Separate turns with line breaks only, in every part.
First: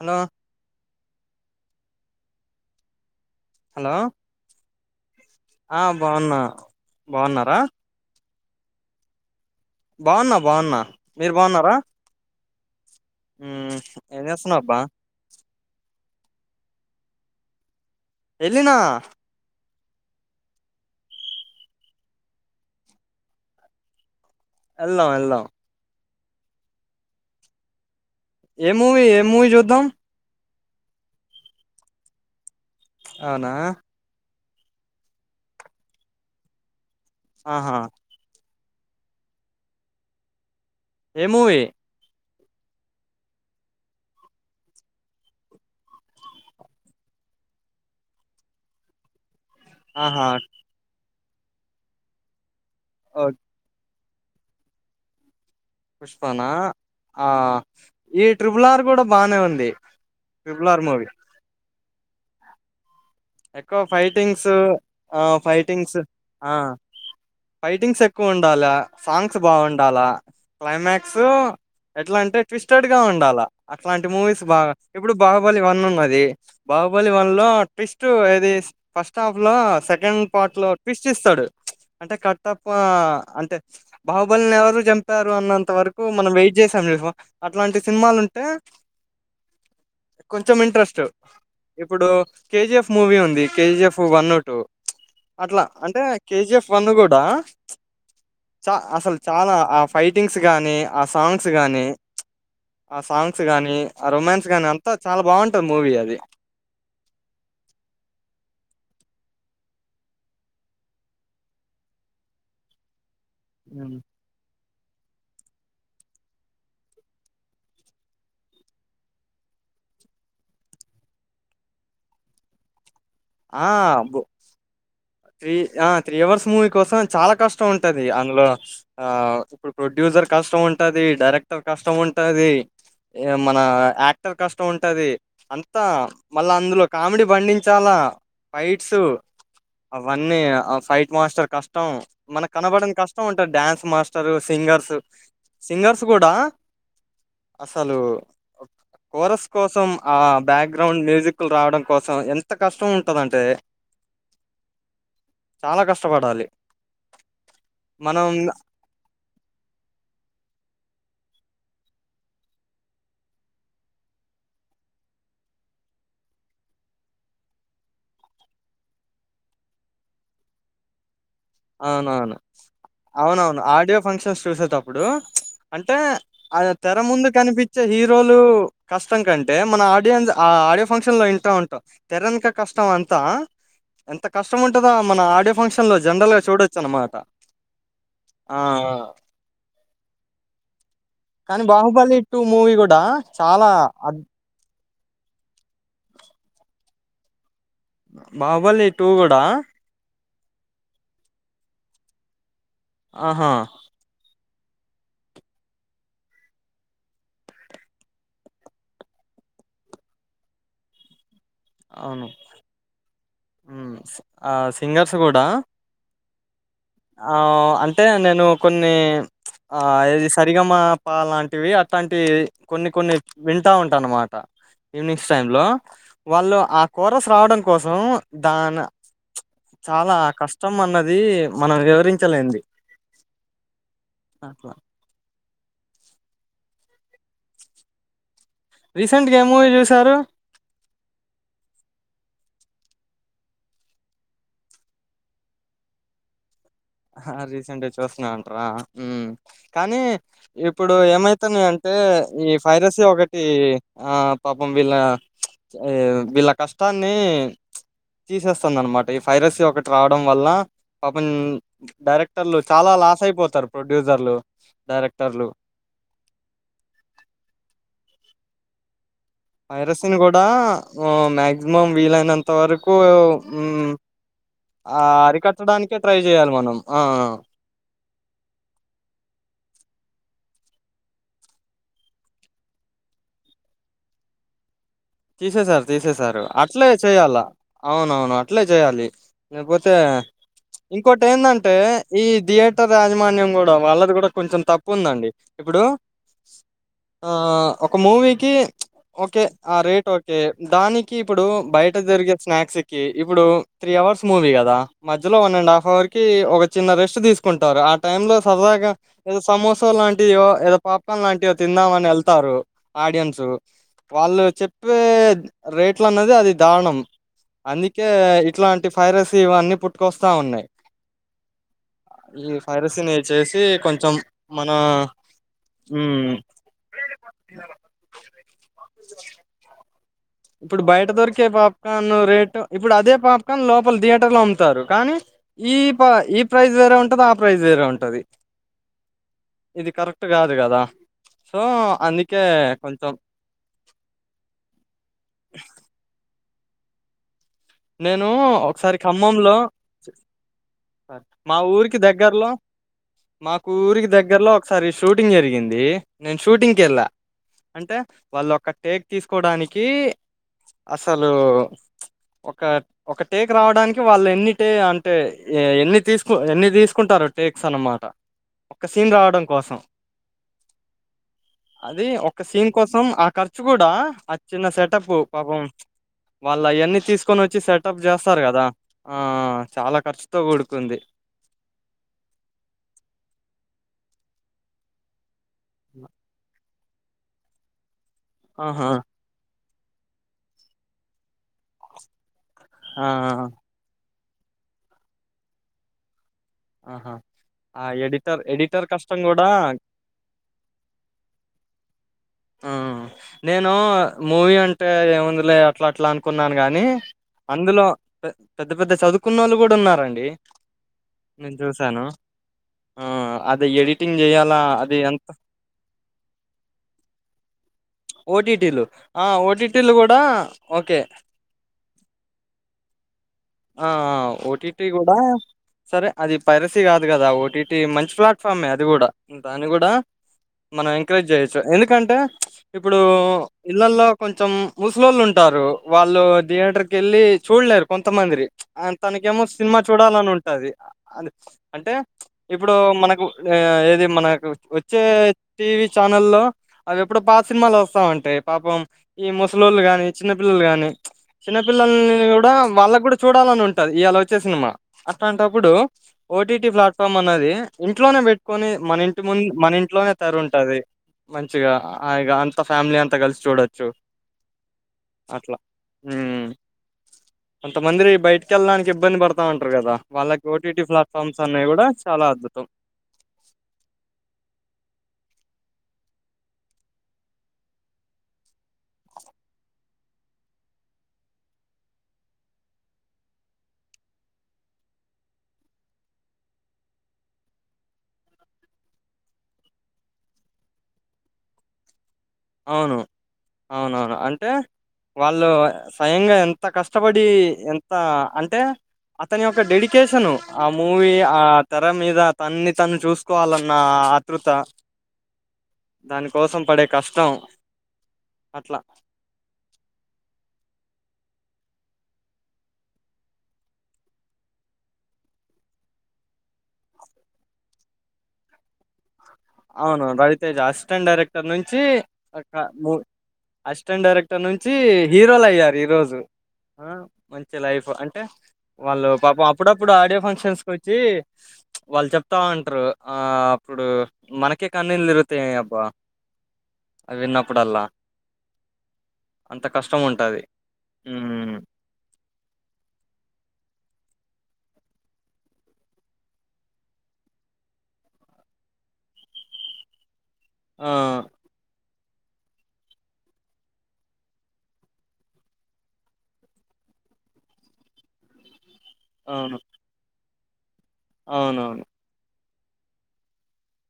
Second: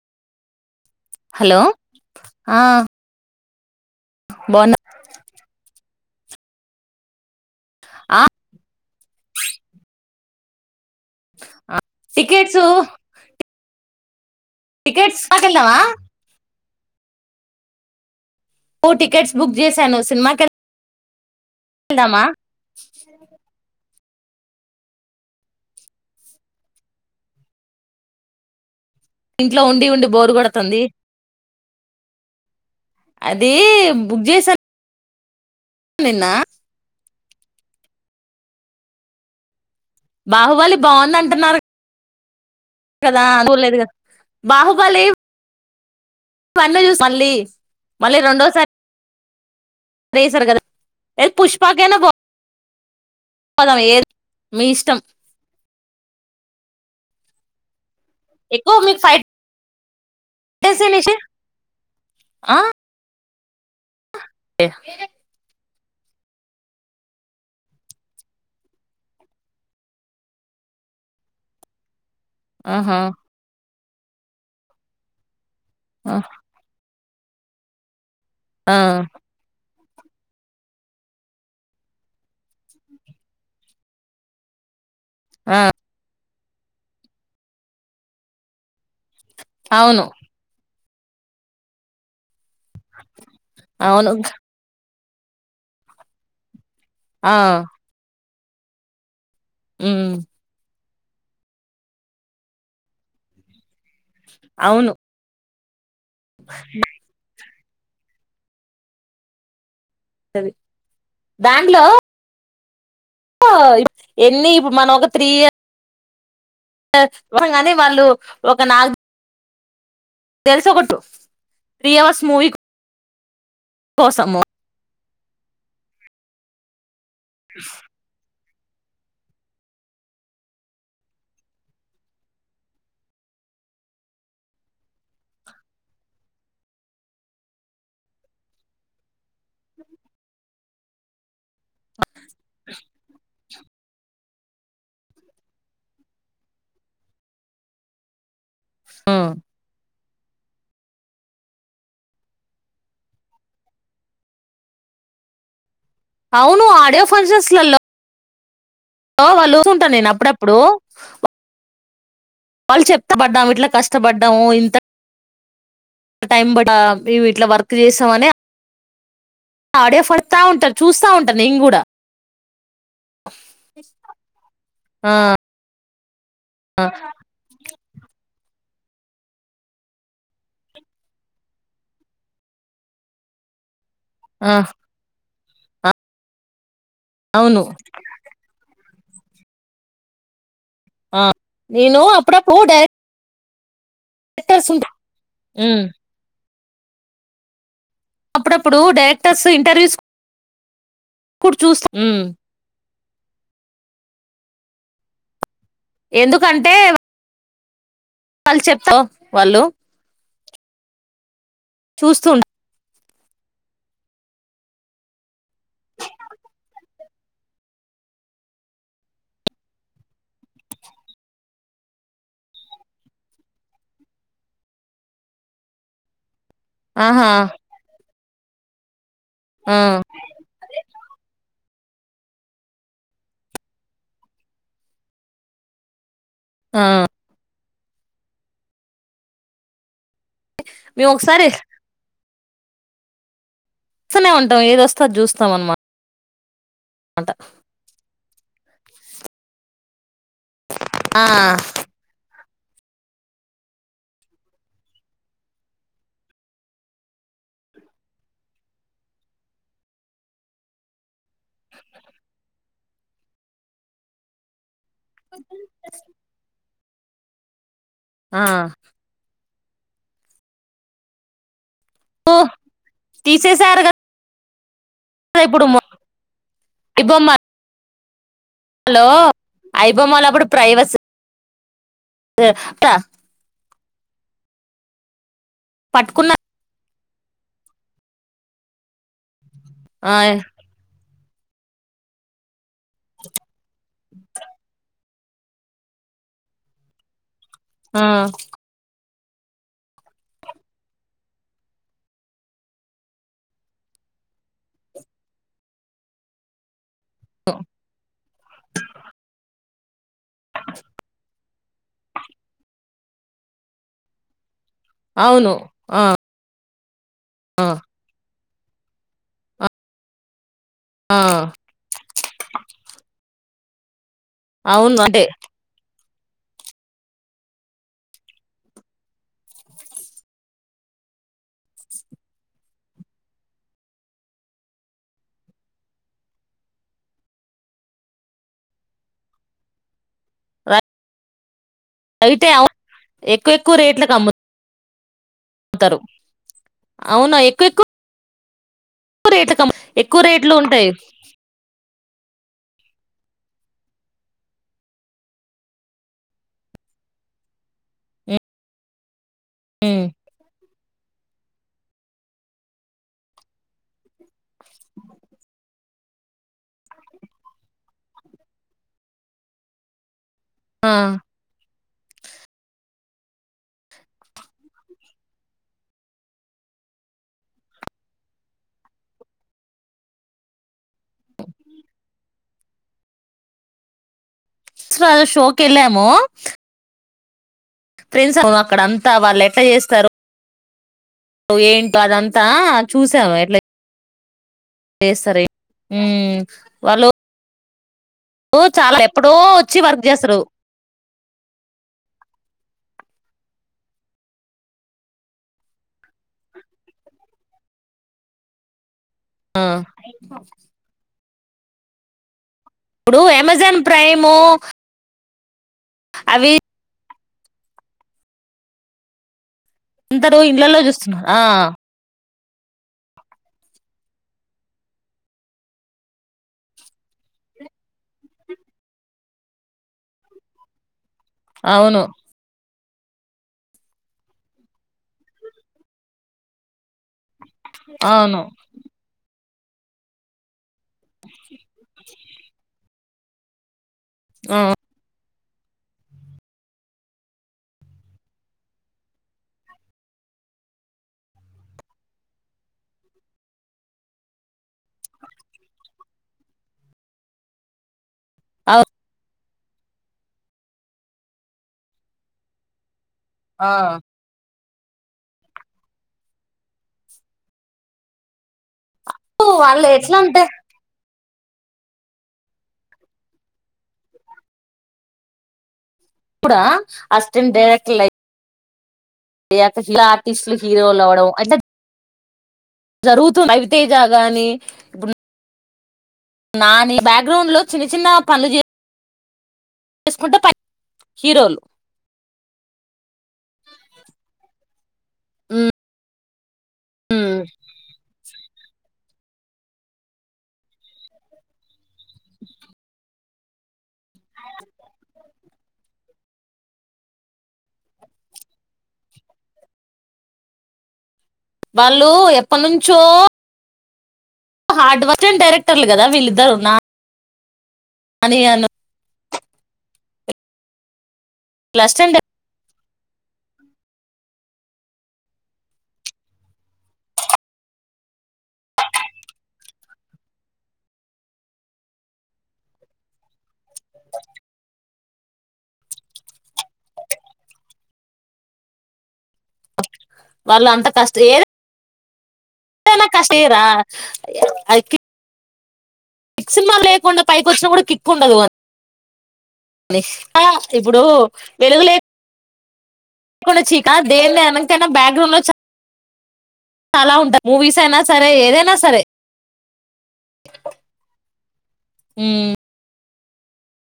Hello
hello ఆ
hello
బన్
ఆ బాగున్నా బాగున్నారా
ఆ
బాగున్నా బాగున్నా మీరు బాగున్నారా
కే చూ
ఎ
క్రికెట్ స ఇలవా
ఎలినా
ఓ టికెట్స్ బుక్ చేశాను సినిమాకి ందమా
ఎలం ఎలాం ఎం
ఇంట్లో ఉండి ఉండి బోరు కూడా తంది అదీ
అవునా
బుక్ చేసాన్ నిన్నా
ఆహా
బాహుబలి బాంద్
ఏ
అంటున్నారు
మూవీ
కదా అ చూలేదు గద బాహుబలి వన్నీ చూసి మళ్ళీ మళ్ళీ రొండోసారి
ఆహ
ఏ పుష్పాకైన పో
ఓ
పోదాం ఏది మీ ఇష్టం
పుష్పాన ఆ ఈ
ఎక్కువ
ట్రిబులార్
మీకు
కూడా బానే ఉంది ట్రిబులార్
ఫైట్స్
మూవి
ఆ
ఎక్కవ్ ఫైటింగ్సు ఆ ఫై టింగ్స్ ఆ ఫైటింగ్స్ ఎక్కువ ఉండాల సాంగ్స్ బాగుండాలా క్లైమాక్సు ఎట్లా అంటే ట్విస్టెడ్
ఆహా
గా ఉండాలా అట్లాంటి మూవీస్ బాగా ఇప్పుడు బా హుబలి వన్ ఉన్నది బాహు బలి వన్ లో ట్విస్ స్ట్ ఏది
ఆ
ఫస్ట్ హాఫ్ లో సెక్ కెండ్ పార్ట్ లో ట్విస్ట్ ఇస్తాడు అంటే కట్టప్ప అంటే బాహుబలిని ఎవరు చం పారు
ఆ
అన్నంత వరకు మనం వెయిట్ జేశ్యామ్ చూశావా అట్లాంటి సినిమాలు ఉంటే
అవును
కొంచెం ఇంట్రెస్ట్ టు ఇప్పుడు కేజిఎఫ్ మూవీ ఉంది కే జి ఎఫ్
అవును
వన్ టు అట్ల అంటే కేజిఎఫ్ వన్ను కూడా
ఆ
చ అసలు చాలా ఆ ఫైటింగ్స్ గాని ఆ సాంగ్స్ గానీ ఆ సాంగ్స్ గానీ ఆ రొమాన్స్ గాని అంత చాలా బాంట్ మూవీ అది
ఇ బ్యాంగ్లో
ఉమ్.
ఎ ఇప్పు మన ఒక త్రీ ఇయర్స్ కాని వాళ్ళు ఒక నగు తెలుస కొట్టు త్రీ అవర్స్ మూవి
ఆహ్ అబ్బో త్రీ ఆహ్ త్రీ అవర్స్ మూవీ కోసం చాలా కష్టం ఉంటది అందులో ఆ ఇప్పుడు ప్రొడ్యూసర్ కష్టం ఉంటది డైరెక్టర్ కష్టం ఉంటది మన యాక్టర్ కష్టం ఉంటది అంతా మళ్ళా అందులో కామెడీ పండించాలా ఫైట్స్ అవన్నీ ఆ ఫైట్ మాస్టర్ కష్టం మనకు కనబడనీ కష్టం ఉంటాది డాన్స్ మాస్ట సింగర్స్ సింగర్స్ కూడా అసలు కోరస్ కోసం ఆ బ్యాక్గ్రౌండ్ మ్యూజిక్లు రావడం కోసం ఎంత కష్టం ఉంటుందంటే
అవును ఆడియో ఫంక్షన్స్లలో
మనం
హ వాళ్ళు చఊకుంటాను నేను అప్పుడప్పుడు వాళ్ళు చెప్తా పడ్డాం ఇట్లా కష్టపడ్డాము ఇంత టై ఇట్లా వర్క్ చేసామని ఆడే పడతా ఉంటారు చూస్తా ఉంటారు
అవునవును అవునవును ఆడియో ఫంక్షన్స్ చూసేటప్పుడు
ఆ
అంటే అ తెర ముందు కనిపించే హీరోలు కష్టం కంటే మన ఆడియన్స్ ఆ ఆడియో ఫంక్షన్ లో వింటా ఉంటాం తెరనుక కష్టం అంతా ఎంత
ఆ
కష్టం ఉంటందా మన ఆడిో ఫంక్షన్ లో జనరల్ చూడ చన్నమాట
అవును
ఆ
ఆ
కానీ
నేను
బాహుబలి టటు మూవీ కూడా చాలా అద్
అ సధ ఊ అప్పుడప్పుడు
బాహుబలి టూ కూడా
డైరెక్టర్స్ ఇంటర్వ్యూస్ ఇడు చూస్తా
ఆహా
ఎందుకంటే వాళ్ళు చెప్తావు వాళ్ళు
అవును
చూస్తూ ఉంట
ఆ సింగర్స్ కుడా ఆ అంటే నేను కొన్ని ఆ ఏది సరిగమ ప లాంటివి అట్టాంటి కొన్ని కొన్ని వింటా ఉంటాను అన్నమాట ఈవినింగ్స్ టై లో వాళ్ళు ఆ కోరస్
ఆహా
రావడం కోసం దాన
ఆ
చాలా కష్టం అన్నది మనం వివరించలేంది అట్ల
ఆ
రీసెంట్ గా ఏం మూవీ చూశారు
మీ ఒకసారి స్తనే ఉంటాం ఏదొస్తె అది చూస్తాం అన్నమాట
హా రీసెంట్గ చూస్తున్నాండి అ ఉమ్ కానీ ఇప్పుడు
ఆ
ఏమైతున్నయి అంటే ఈ ఫైరసీ ఒకటి ఆ పాపం వీళ్ళ వీళ్ళ కష్టాన్ని తీసేస్తుంది అనమాట ఈ ఫైరసీ ఒకటి రావడం వల్ల పాపం డైరెక్టర్లు చాలా లాస్ అయిపోతారు ప్రొడ్యూసర్లు డైరెక్టర్లు
[unintelligible] ఆ
వైరసన్ కూడా మ్యాగ్ మం
ఓ
వీలైనంత వరకు
తీసేసారు
ఉమ్ ఆ
కదా ఇప్పుడు
అరికట్టడానికే ట్రై చేయాలి మనం ఆ
హలో ఐబొమ్మలప్పుడు ప్రైవస్ ర్ త
తీసేసారు
పట్టుకున్న
తీసేసారు అట్లే చెయాలా అవునవును అట్లే చేయాలి నపోతే
ఆ
ఇంకోటెందంటే ఈ థియేటర్ యాజమాన్యం కూడా వాళ్ళది కూడా కొంచం తప్పు ఉందండి ఇప్పుడు ఆ ఒక
ఆ
మూవీకి ఒకే ఆ రేట్ ఓకే దానికి ఇప్పుడు బయట జరిగే స్నాక్స్ కి ఇప్పుడు త్రీ అవర్స్ మూవీ కదా మధ్యలో వన్ అండ్ హాఫ్ అవర్ కి ఒక చిన్న రెస్ట్ తీసుకుంటారు ఆ టై లో సరదాగా [inaudible] సమోస లాంట్ ంటియో ఏదో పాప్ కన్ లాంటియో తిందామనెళ్తారు ఆడియన్సు వాళ్ళు చెప్ పే
అవును ఆ
రేట్లన్నది అది దానం
ఆ
అందుకే ఇ ఇట్లాంటి ఫైరస్ ఇవన్నీ పుట్టుకొస్తా ఉన్నాయి
ఆ
ఈ ఫైరసన్ చేసి కొంచెం
అవును అంటే
మ్మ్ ఇప్పుడు బయట దొరికే పాప్కార్న్ రేటు ఇప్పుడు అదే పాప్కార్న్ లోపల థియేటర్ లో అమ్ముతారు కానీ ఈ పా ఈ ప్రైజ్ వేరే ఉంటది ఆ ప్రైజ్ వేరే ఉంటది ఇది కరెక్ట్ కాదు కదా సో అందుకే
అయితే అ
కొంచెం
ఎక్కువ ఎక్కువ రేట్లలకు అమ్ము తారు అవునా ఎక్కువ
నేను ఒకసారి
ఎక్కువ రేట్లు
ఖమ్మంలో
క ఎక్కువ రేట్లు ఉంటాయి
మా ఊరికి దగ్గరలో మా కూ ఊరికి దగ్గరలో ఒకసారి షూటింగ్ జరిగింది నేను షూటింగ్ కి వెళ్ళా అంటే
ఉమ్
వాళ్ళు ఒక టేక్ తీసుకు కోడానికి
ఉమ్.
అసలు ఒక ఒక టేక్ రావడానికి వాళ్ళు ఎన్ని టే అంటే ఎన్ని తీసుకు ఎన్ని తీసుకుంటారు టేక్స్ అన్నమాట ఒక సీన్ రావడం కోసం
ఆ
అది ఒక సీన్ కోసం ఆ ఖర్చు కూడా ఆ చిన్న సెటప్ పాపం వాళ్ళ అవన్నీ తీసు తీకొని వచ్చి సెటప్ చేస్తారు కదా ఆ చాలా ఖర్చుతో కూడుకుంది
[unintelligible] శోక కెళ్ళేము ఫ్రెడ్స్ [unintelligible]
ఆహా
అక్కడంతా వాళ్ళు ఎటర్ చేస్త సరో [unintelligible] త
ఆ
చూసావా ఎట్లా [unintelligible] సరే మ్మ్
ఆహా ఆ ఎడి
చాలా ఎప్పుడో వచ్చి వర్క్ చేసారు
ఆ నేను మూవీ అంటే ఏముంది లే అట్లా అట్లా అనుకున్నాను గాని అందులో పెద్ద పెద్ద చదువుకు కున్న వాళ్ళు
ఆ
కూడా ఉన్నారండి నేను చూసాను ఆ
ఇప్పుడు
అది
అమెజాన్
ఎడిటింగ్
ప్రైమ్
చేయాలా అది ఎంత
అవి
ఓటిటిలు ఓటి
అందరు ఇళ్లలో చూస్తున్నారు ఆ
ఆ ఓటీటీ కూడా సరే అది పైరసీ కాదు కదా ఓటీటి మంచి ప్లాట్ఫామే అది కూడా దాని కూడా కరేజ్ చేయచ్చు
అవును
ఎందుకని ఇప్పుడు ఇళ్లల్లో కొంచం ముసలోళ్ళు ఉంటారు వాళ్ళు థియేటర్ కెళ్ళి చూడలేరు
అవును
కొంతమందిరి అ తనకేమో సినిమా చూడాలని ఉంటాది ఆ అది అంటే ఇప్పుడు మనక్ ఆ ఏది మనకు
ఆ
వచ్చే [unintelligible] టీవీ ఛానల్లో అవి ఎప్పుడు పాత సినిమాలు వస్తావుంటాయి. పాపం ఈ ముసలోళ్ళు కాని చిన్నపిల్లోల్లు కాని చిన్నపిల్లల్ని కూడా వాళ్ళకి కూడా చూడాలని ఉంటది ఇయ్యాలా వచ్చే సినిమా అట్లాంటప్పుడు ఓటీటీ ప్లాట్ఫామ్ అనేది ఉం ఇంట్లోనే పెట్టుకొని
అవు
మన ఇంటి ముందు [unintelligible] మన ఇంట్లోనే తరు ఉంటది మం చేయగా ఆ ఇగ అంత ఫ్యామిలీ అంత కలిసి
ఆ
చూడొచ్చు అట్లా మ్ ఎంత మందిరి బయటికెళ్ళడాని ఇబ్బంది పడతా ఉంటారు
వాళ్ళు
కదా
ఎట్లా అంటే
వాళ్ళకి ఓటీటీ ఫ్లాట్ [unintelligible] ఫమ్స్ అన్ని కూడా చాలా అద్భుతం
కూడా అస్టెండైరెక్టర్ లై ఫియా ఆర్టిస్టులు ఫియోలవడం అంటే జరుగుతుంది రవితేజ గాని ఇప్పుడు నా నీ బ్యాక్గ్రౌండ్లో చిన్న చిన్న పనులు చే చేసుకుంటే ప [unintelligible] హీరోలు
అవును అవునవును అంటే వాళ్ళు
ఉమ్
స్వయంగా ఎం త కష్టపడి ఎంత అంటే తని యొక్క డెడికేషను ఆ మూవీ ఆ తెర మీద తన్ని తను చూసుకోవాలన్న ఆత్రుత దాని కోసం పడే కష్ త్తం అట్లా
వాళ్ళు ఎప్పటినుంచో హార్డ్ వర్క్ అస్టెం డైరెక్టర్లు కదా వీళ్ళిద్దరు నా నానీ అను
అవును రవితేజ అస్టెంట్ డైరెక్ట్ ఇక్కడ నుంచి
అసిస్టెంట్
ఒక [unintelligible] మూ అసిస్టెంట్ డైరెక్టర్ నుంచి హీరోలు అయ్యారు ఈ రోజు మంచి లైఫ్ అంటే వాళ్ళు పాపం అప్పుడప్పుడు ఆడియో ఫంక్షన్స్కి వచ్చి వాళ్ళు చెప్తా వుంటారు ఆ అప్పుడు మనకే కన్నీల్ తిరుగుతయ్ అబ్బా అవి విన్నప్పుడల్లా అంత కష్టం ఉంటది
వాళ్ళు
ఉమ్
తేన కష్టేరా అయితే [unintelligible] క్స్ సినిమా లేకుండా పైకి వచ్చినా కూడా కిక్ ఉండదు [unintelligible] లే
ఆ
ఇప్పుడు వెలుగులే లేపోలా చీకా దేన్లో అనికైనా బ్యాగ్గ్రౌండ్ లో [unintelligible] చాల చాలా ఉంటాయి మూవీస్ లో అయినా సరే ఏదైనా సరే
అవును అవునవును
హు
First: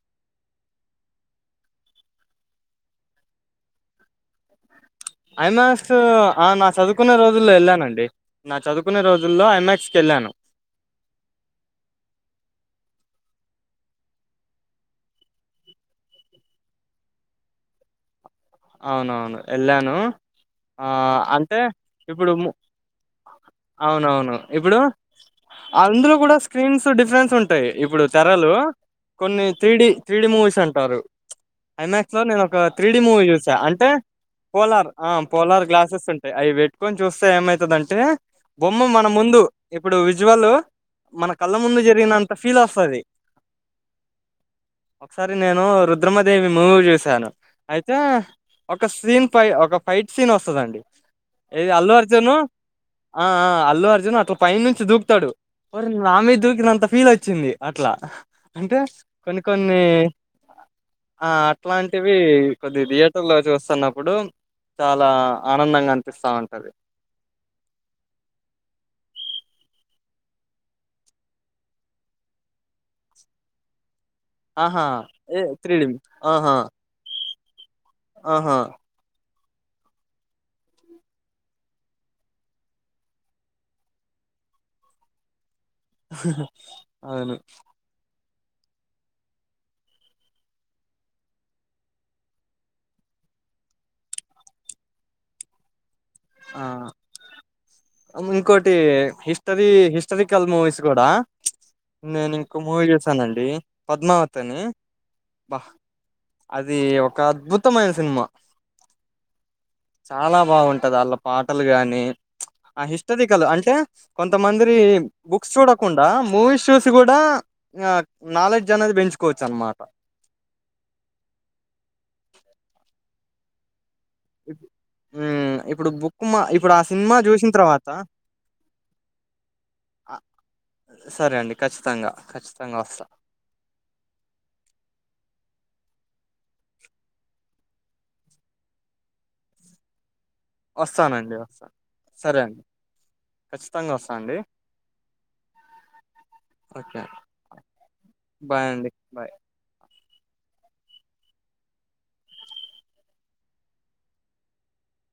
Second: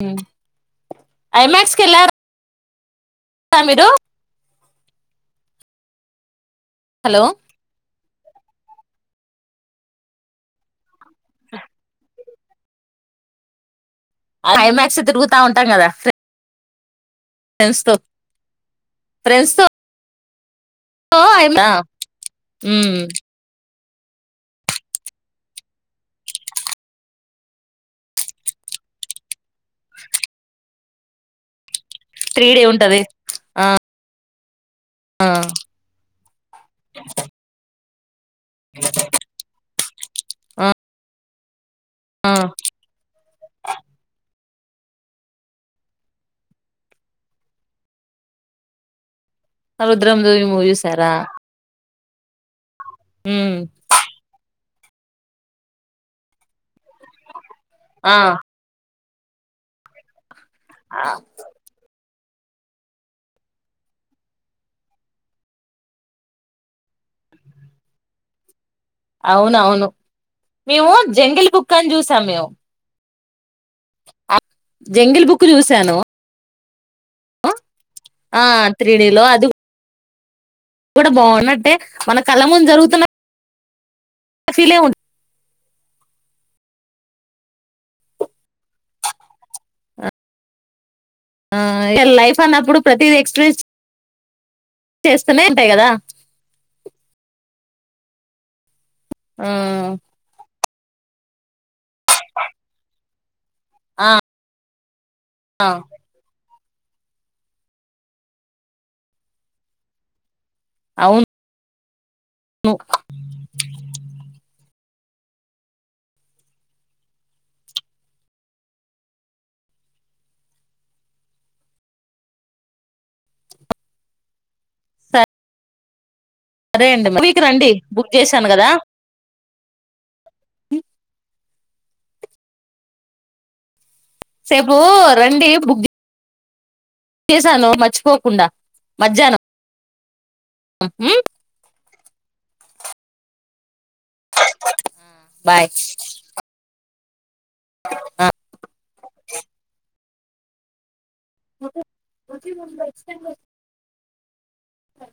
హు ఐమాక్స్కి ఎళ్లార్ మీరు
ఐమాక్స్ అనా చదువుకున్న
హలో
రోజుల్లో ఎళ్ళానండి. నా చదువుకునే రోజుల్లో ఐమాక్స్కి ఎళ్ళాను.
ఐమాక్స్ తిరుగుతావుంటాం కదా. డ్స్ తో
అవునవును
ఫ్రెండ్స్ తో
ఎళ్ళాను. ఆ అంటే
ఐ
ఇప్పుడు ము అవునవును ఇప్పుడు అందులో కూడా స్క్రీన్స్ డిఫరెన్స్ ఉంటయ్, ఇప్పుడు తెరలు కొన్ని త్రీడి, త్రీడి మూవీస్ అంటారు‌. ఐమాక్స్ లో నేనొక
డే
త్రీ
ఉంటది
డీ మూవీ స్ తా అంటే పోలార్ ఆ పొలార్ గ్లాసెస్ ఉం అవి పెట్టుక్కొని చూస్సే ఏమయితది అంటే బొమ్మ మన ముందు ఇప్పుడు విజువల్
ఆ
మన కళ్ళ ముందు జ రినంత ఫీల్ వస్సది. ఒకసారి నేను రుద్రమదేవి మూవీ చూసాను, అయితే ఒక సీన్ పై ఒక
ఆ
fight
Rudram
scene
Devi movie
వస్సదండి,
చూసారా
ఎది అల్ల్ జను ఆ ఆ
ఉమ్
అల్లు అర్జున్ అట్లా పై నుం దూకుతాడు, వర్ర్ నా మీద్ దూకినంత ఫీల్ వచ్చింది. అట్లా,
ఆ
అంటే కొన్ని కొన్నీ ఆ అట్లాన్ వి కొద్ది ది బ్ లో చూస్తున్నప్పుడు చాలా ఆనందంగా అనిపిస్సా ఉంటది.
అవునవును, మేము జంగిల్ బుక్ అని చూసాం మేము
ఆహా
జంగిల్
ఏ
బుక్ చూసాను
త్రీడిమి, ఆహా
ఆ
ఆహా
త్రీడి లో అది కూడా బావున్నట్టే మన కళ్ళ ముందు జరుగుతున పీలే ఉ
అవును
ఆ ఇగ లైఫ్ అన్నప్పుడు ప్రతిది ఎక్స్పీరియన్స్ చేస్తూనే ఉంటాయి కదా
ఆ ఇంకోటి
ఆ
హిస్టరీ హిస్టరికల్ మూవీస్ కూడా నేను ఇంకో మూవీ చేశానండి
ఆ
పద్మావతి అని బా అది ఒక అద్భుతమైన సినిమా చాలా బాగుంటది అళ్
అవును
పాటలు గానీ ఆ హిస్టరికల్ అంటే కొంతమందికి బుక్స్ చూడకుండా మూవీస్ చూసి కూడా ఆ నాలెడ్జ్ అనేది పెంచుకోవచ్చు అన్నమాట ఇ ఊ ఇప్పుడు బుక్ కు ఇప్పుడు ఆ
సరే అండి
సినిమా
మరి మీకు
చూసిన
రండి
తర్వాత
బుక్ చేశాను కదా
సరే అండి ఖచ్చితంగా ఖచ్చితంగా వస్త
సేపు రండి బుక్ చేశాను మర్చిపోకుండా మధ్యాహ్నం
వస్తానండి వస్తాను సరే అండి ఖచ్చితం ఖచ్చితంగా వస్తా అండి
బాయ్
ఓకే అండి
ఆ
బాయ్ అండి బాయ్
చ్చ అ